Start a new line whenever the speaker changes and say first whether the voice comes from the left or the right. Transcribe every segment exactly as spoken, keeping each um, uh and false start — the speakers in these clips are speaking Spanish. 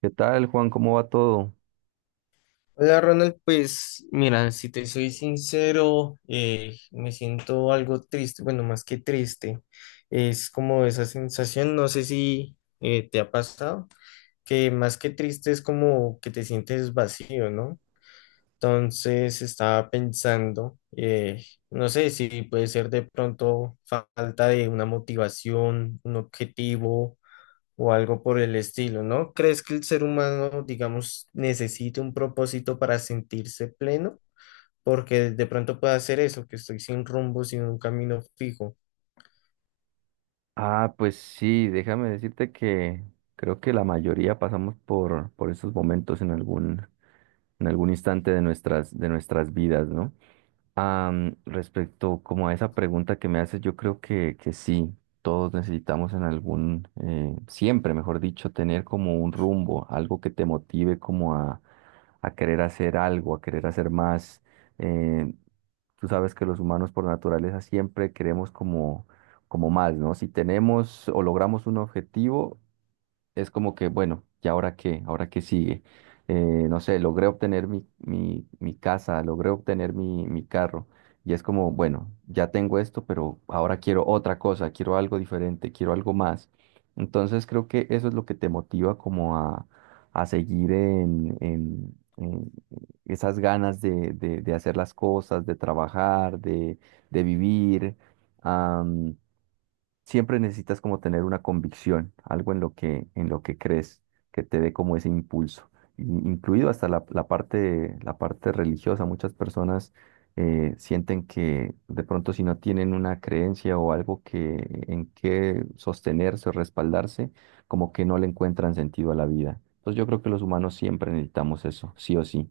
right: ¿Qué tal, Juan? ¿Cómo va todo?
left: Hola Ronald, pues mira, si te soy sincero, eh, me siento algo triste. Bueno, más que triste, es como esa sensación, no sé si eh, te ha pasado, que más que triste es como que te sientes vacío, ¿no? Entonces estaba pensando, eh, no sé si puede ser de pronto falta de una motivación, un objetivo o algo por el estilo, ¿no? ¿Crees que el ser humano, digamos, necesite un propósito para sentirse pleno? Porque de pronto puede hacer eso, que estoy sin rumbo, sin un camino fijo.
right: Ah, pues sí, déjame decirte que creo que la mayoría pasamos por, por esos momentos en algún, en algún instante de nuestras, de nuestras vidas, ¿no? Am, respecto como a esa pregunta que me haces, yo creo que, que sí, todos necesitamos en algún, eh, siempre, mejor dicho, tener como un rumbo, algo que te motive como a, a querer hacer algo, a querer hacer más. eh, Tú sabes que los humanos por naturaleza siempre queremos como, como más, ¿no? Si tenemos o logramos un objetivo, es como que, bueno, ¿y ahora qué? ¿Ahora qué sigue? Eh, no sé, logré obtener mi, mi, mi casa, logré obtener mi, mi carro. Y es como, bueno, ya tengo esto, pero ahora quiero otra cosa, quiero algo diferente, quiero algo más. Entonces creo que eso es lo que te motiva como a, a seguir en, en- en esas ganas de, de- de hacer las cosas, de trabajar, de, de vivir. Siempre necesitas como tener una convicción, algo en lo que, en lo que crees, que te dé como ese impulso, in- incluido hasta la, la parte, la parte religiosa. Muchas personas eh, sienten que de pronto si no tienen una creencia o algo que, en que sostenerse o respaldarse, como que no le encuentran sentido a la vida. Entonces yo creo que los humanos siempre necesitamos eso, sí o sí.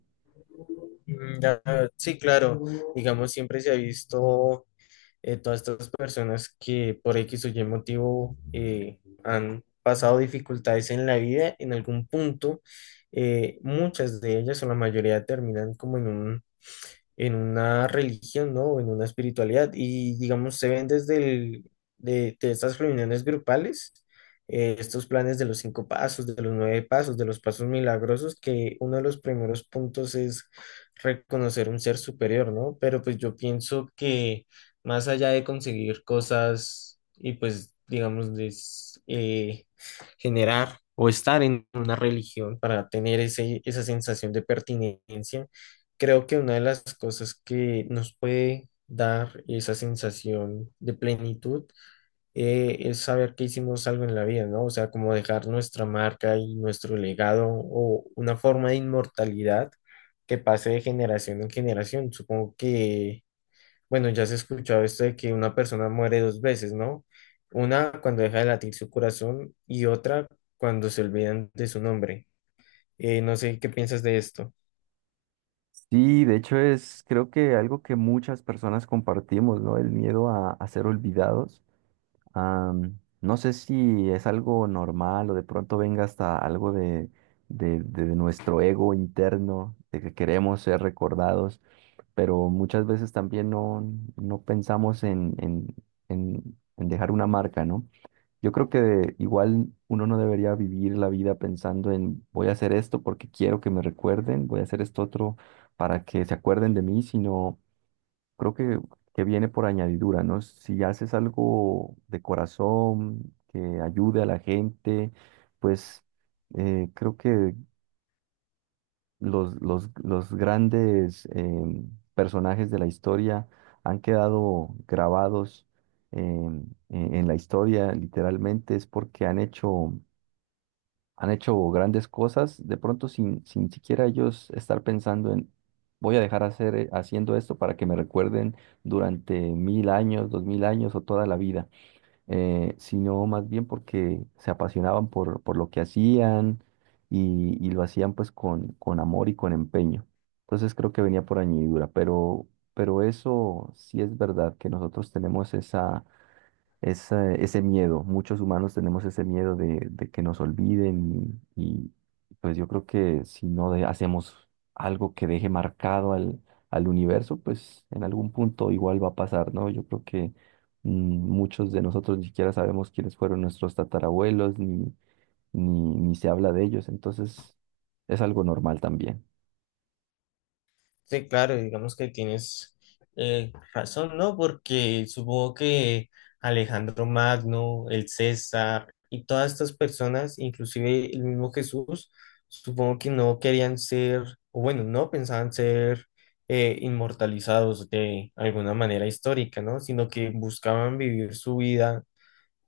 left: Mm, ya, sí, claro, digamos, siempre se ha visto, eh, todas estas personas que por X o Y motivo eh, han pasado dificultades en la vida, en algún punto, eh, muchas de ellas o la mayoría terminan como en un en una religión, ¿no? O en una espiritualidad. Y digamos, se ven desde el, de, de estas reuniones grupales, eh, estos planes de los cinco pasos, de los nueve pasos, de los pasos milagrosos, que uno de los primeros puntos es reconocer un ser superior, ¿no? Pero pues yo pienso que más allá de conseguir cosas y pues, digamos, de, s- eh, generar o estar en una religión para tener ese, esa sensación de pertinencia. Creo que una de las cosas que nos puede dar esa sensación de plenitud eh, es saber que hicimos algo en la vida, ¿no? O sea, como dejar nuestra marca y nuestro legado o una forma de inmortalidad que pase de generación en generación. Supongo que, bueno, ya se ha escuchado esto de que una persona muere dos veces, ¿no? Una cuando deja de latir su corazón y otra cuando se olvidan de su nombre. Eh, no sé qué piensas de esto.
right: Sí, de hecho es creo que algo que muchas personas compartimos, ¿no? El miedo a, a ser olvidados. Am, no sé si es algo normal o de pronto venga hasta algo de, de, de nuestro ego interno, de que queremos ser recordados, pero muchas veces también no, no pensamos en, en, en, en dejar una marca, ¿no? Yo creo que igual uno no debería vivir la vida pensando en voy a hacer esto porque quiero que me recuerden, voy a hacer esto otro para que se acuerden de mí, sino creo que, que viene por añadidura, ¿no? Si haces algo de corazón, que ayude a la gente, pues eh, creo que los, los, los grandes em, personajes de la historia han quedado grabados, em, en, en la historia, literalmente, es porque han hecho han hecho grandes cosas, de pronto sin, sin siquiera ellos estar pensando en, voy a dejar hacer, eh, haciendo esto para que me recuerden durante mil años, dos mil años o toda la vida, eh, sino más bien porque se apasionaban por, por lo que hacían y, y lo hacían pues con, con amor y con empeño. Entonces creo que venía por añadidura, pero, pero eso sí es verdad que nosotros tenemos esa esa- ese miedo. Muchos humanos tenemos ese miedo de, de que nos olviden y, y, pues yo creo que si no de- hacemos algo que deje marcado al, al universo, pues en algún punto igual va a pasar, ¿no? Yo creo que mm, muchos de nosotros ni siquiera sabemos quiénes fueron nuestros tatarabuelos, ni, ni, ni se habla de ellos, entonces es algo normal también.
left: Sí, claro, digamos que tienes eh, razón, ¿no? Porque supongo que Alejandro Magno, el César y todas estas personas, inclusive el mismo Jesús, supongo que no querían ser, o bueno, no pensaban ser eh, inmortalizados de alguna manera histórica, ¿no? Sino que buscaban vivir su vida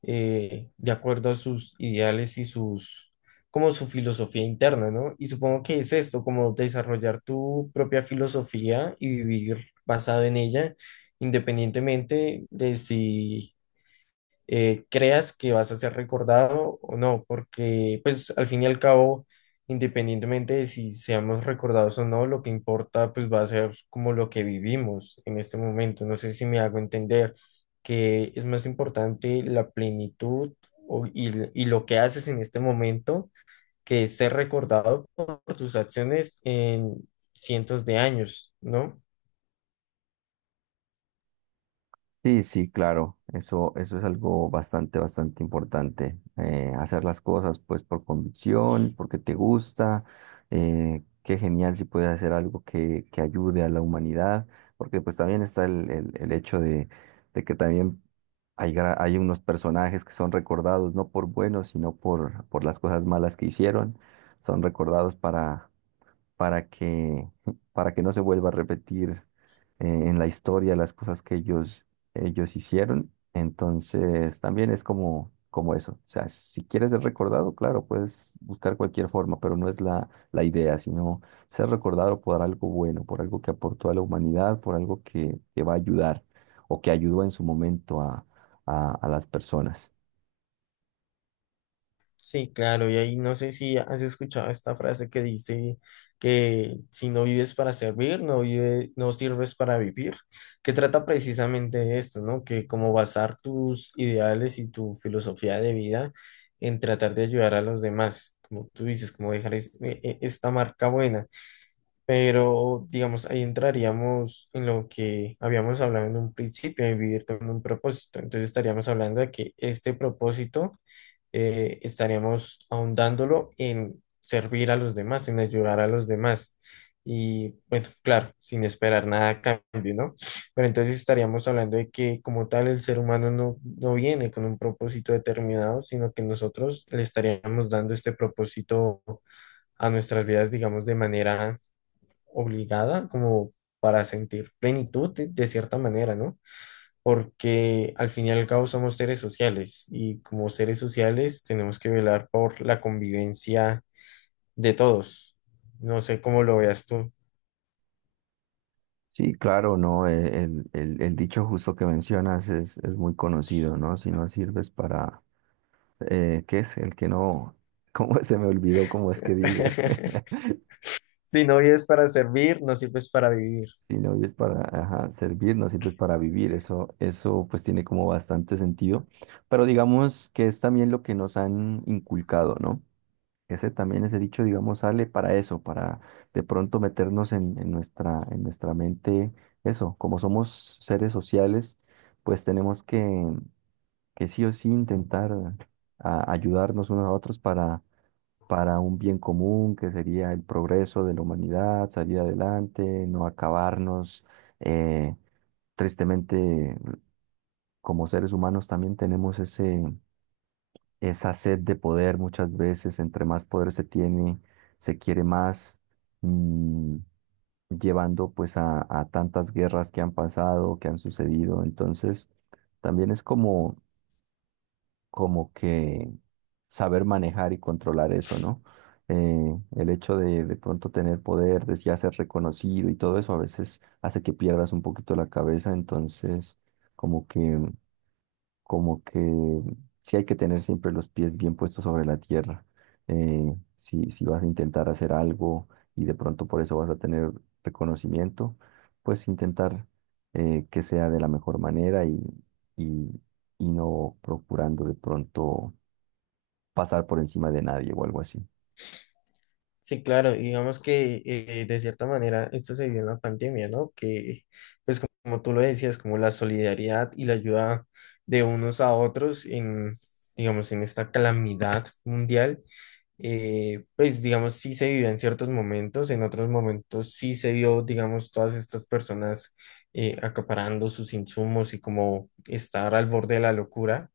left: eh, de acuerdo a sus ideales y sus, como su filosofía interna, ¿no? Y supongo que es esto, como desarrollar tu propia filosofía y vivir basado en ella, independientemente de si eh, creas que vas a ser recordado o no, porque pues al fin y al cabo, independientemente de si seamos recordados o no, lo que importa pues va a ser como lo que vivimos en este momento. No sé si me hago entender que es más importante la plenitud o- y, y lo que haces en este momento que ser recordado por tus acciones en cientos de años, ¿no?
right: Sí, sí, claro, eso, eso es algo bastante, bastante importante. Eh, hacer las cosas pues por convicción, porque te gusta. Eh, qué genial si puedes hacer algo que, que ayude a la humanidad, porque pues también está el, el, el hecho de, de que también hay, gra- hay unos personajes que son recordados no por buenos, sino por, por las cosas malas que hicieron. Son recordados para, para que, para que no se vuelva a repetir eh, en la historia las cosas que ellos, ellos hicieron. Entonces, también es como, como eso. O sea, si quieres ser recordado, claro, puedes buscar cualquier forma, pero no es la, la idea, sino ser recordado por algo bueno, por algo que aportó a la humanidad, por algo que, que va a ayudar o que ayudó en su momento a, a, a las personas.
left: Sí, claro, y ahí no sé si has escuchado esta frase que dice que si no vives para servir, no vive, no sirves para vivir, que trata precisamente de esto, ¿no? Que como basar tus ideales y tu filosofía de vida en tratar de ayudar a los demás, como tú dices, como dejar es- e- e- esta marca buena, pero digamos, ahí entraríamos en lo que habíamos hablado en un principio, de vivir con un propósito, entonces estaríamos hablando de que este propósito eh, estaríamos ahondándolo en servir a los demás, en ayudar a los demás. Y bueno, claro, sin esperar nada a cambio, ¿no? Pero entonces estaríamos hablando de que como tal el ser humano no, no viene con un propósito determinado, sino que nosotros le estaríamos dando este propósito a nuestras vidas, digamos, de manera obligada, como para sentir plenitud de, de cierta manera, ¿no? Porque al fin y al cabo somos seres sociales y como seres sociales tenemos que velar por la convivencia de todos. No sé cómo lo veas tú.
right: Sí, claro, no, eh, el, el, el dicho justo que mencionas es, es muy conocido, ¿no? Si no sirves para, eh, ¿qué es? El que no, ¿cómo se me olvidó cómo es que dice?
left: Si no vives para servir, no sirves para vivir.
right: Si no vives para ajá, servir, no sirves para vivir. Eso, eso pues tiene como bastante sentido. Pero digamos que es también lo que nos han inculcado, ¿no? Ese también, ese dicho, digamos, sale para eso, para de pronto meternos en, en nuestra, en nuestra mente eso. Como somos seres sociales, pues tenemos que, que sí o sí intentar a- ayudarnos unos a otros para, para un bien común, que sería el progreso de la humanidad, salir adelante, no acabarnos. Eh, Tristemente, como seres humanos también tenemos ese esa sed de poder muchas veces, entre más poder se tiene, se quiere más, mm, llevando pues a, a tantas guerras que han pasado, que han sucedido. Entonces, también es como, como que saber manejar y controlar eso, ¿no? Eh, el hecho de de pronto tener poder, de ya ser reconocido y todo eso a veces hace que pierdas un poquito la cabeza, entonces como que como que sí hay que tener siempre los pies bien puestos sobre la tierra. Eh, si, si vas a intentar hacer algo y de pronto por eso vas a tener reconocimiento, pues intentar eh, que sea de la mejor manera y, y, y no procurando de pronto pasar por encima de nadie o algo así.
left: Sí, claro, y digamos que eh, de cierta manera esto se vio en la pandemia, ¿no? Que pues como tú lo decías, como la solidaridad y la ayuda de unos a otros en, digamos, en esta calamidad mundial, eh, pues digamos, sí se vivió en ciertos momentos, en otros momentos sí se vio, digamos, todas estas personas eh, acaparando sus insumos y como estar al borde de la locura.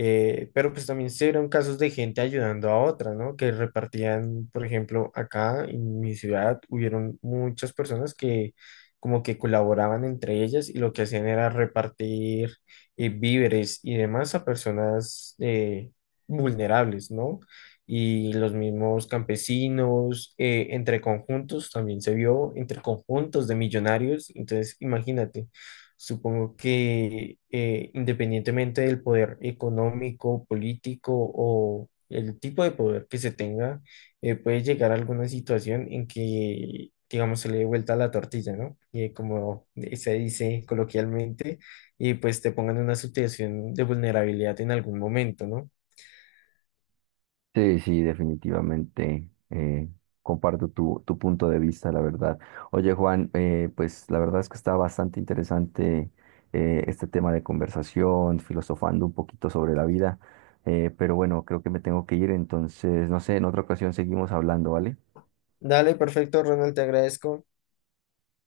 left: Eh, pero pues también se vieron casos de gente ayudando a otra, ¿no? Que repartían. Por ejemplo, acá en mi ciudad hubieron muchas personas que como que colaboraban entre ellas y lo que hacían era repartir eh, víveres y demás a personas eh, vulnerables, ¿no? Y los mismos campesinos, eh, entre conjuntos, también se vio entre conjuntos de millonarios, entonces imagínate. Supongo que eh, independientemente del poder económico, político o el tipo de poder que se tenga, eh, puede llegar a alguna situación en que, digamos, se le dé vuelta la tortilla, ¿no? Y como se dice coloquialmente, y pues te pongan en una situación de vulnerabilidad en algún momento, ¿no?
right: Sí, sí, definitivamente. Eh, comparto tu, tu punto de vista, la verdad. Oye, Juan, eh, pues la verdad es que está bastante interesante, eh, este tema de conversación, filosofando un poquito sobre la vida. Eh, pero bueno, creo que me tengo que ir, entonces, no sé, en otra ocasión seguimos hablando, ¿vale?
left: Dale, perfecto, Ronald, te agradezco.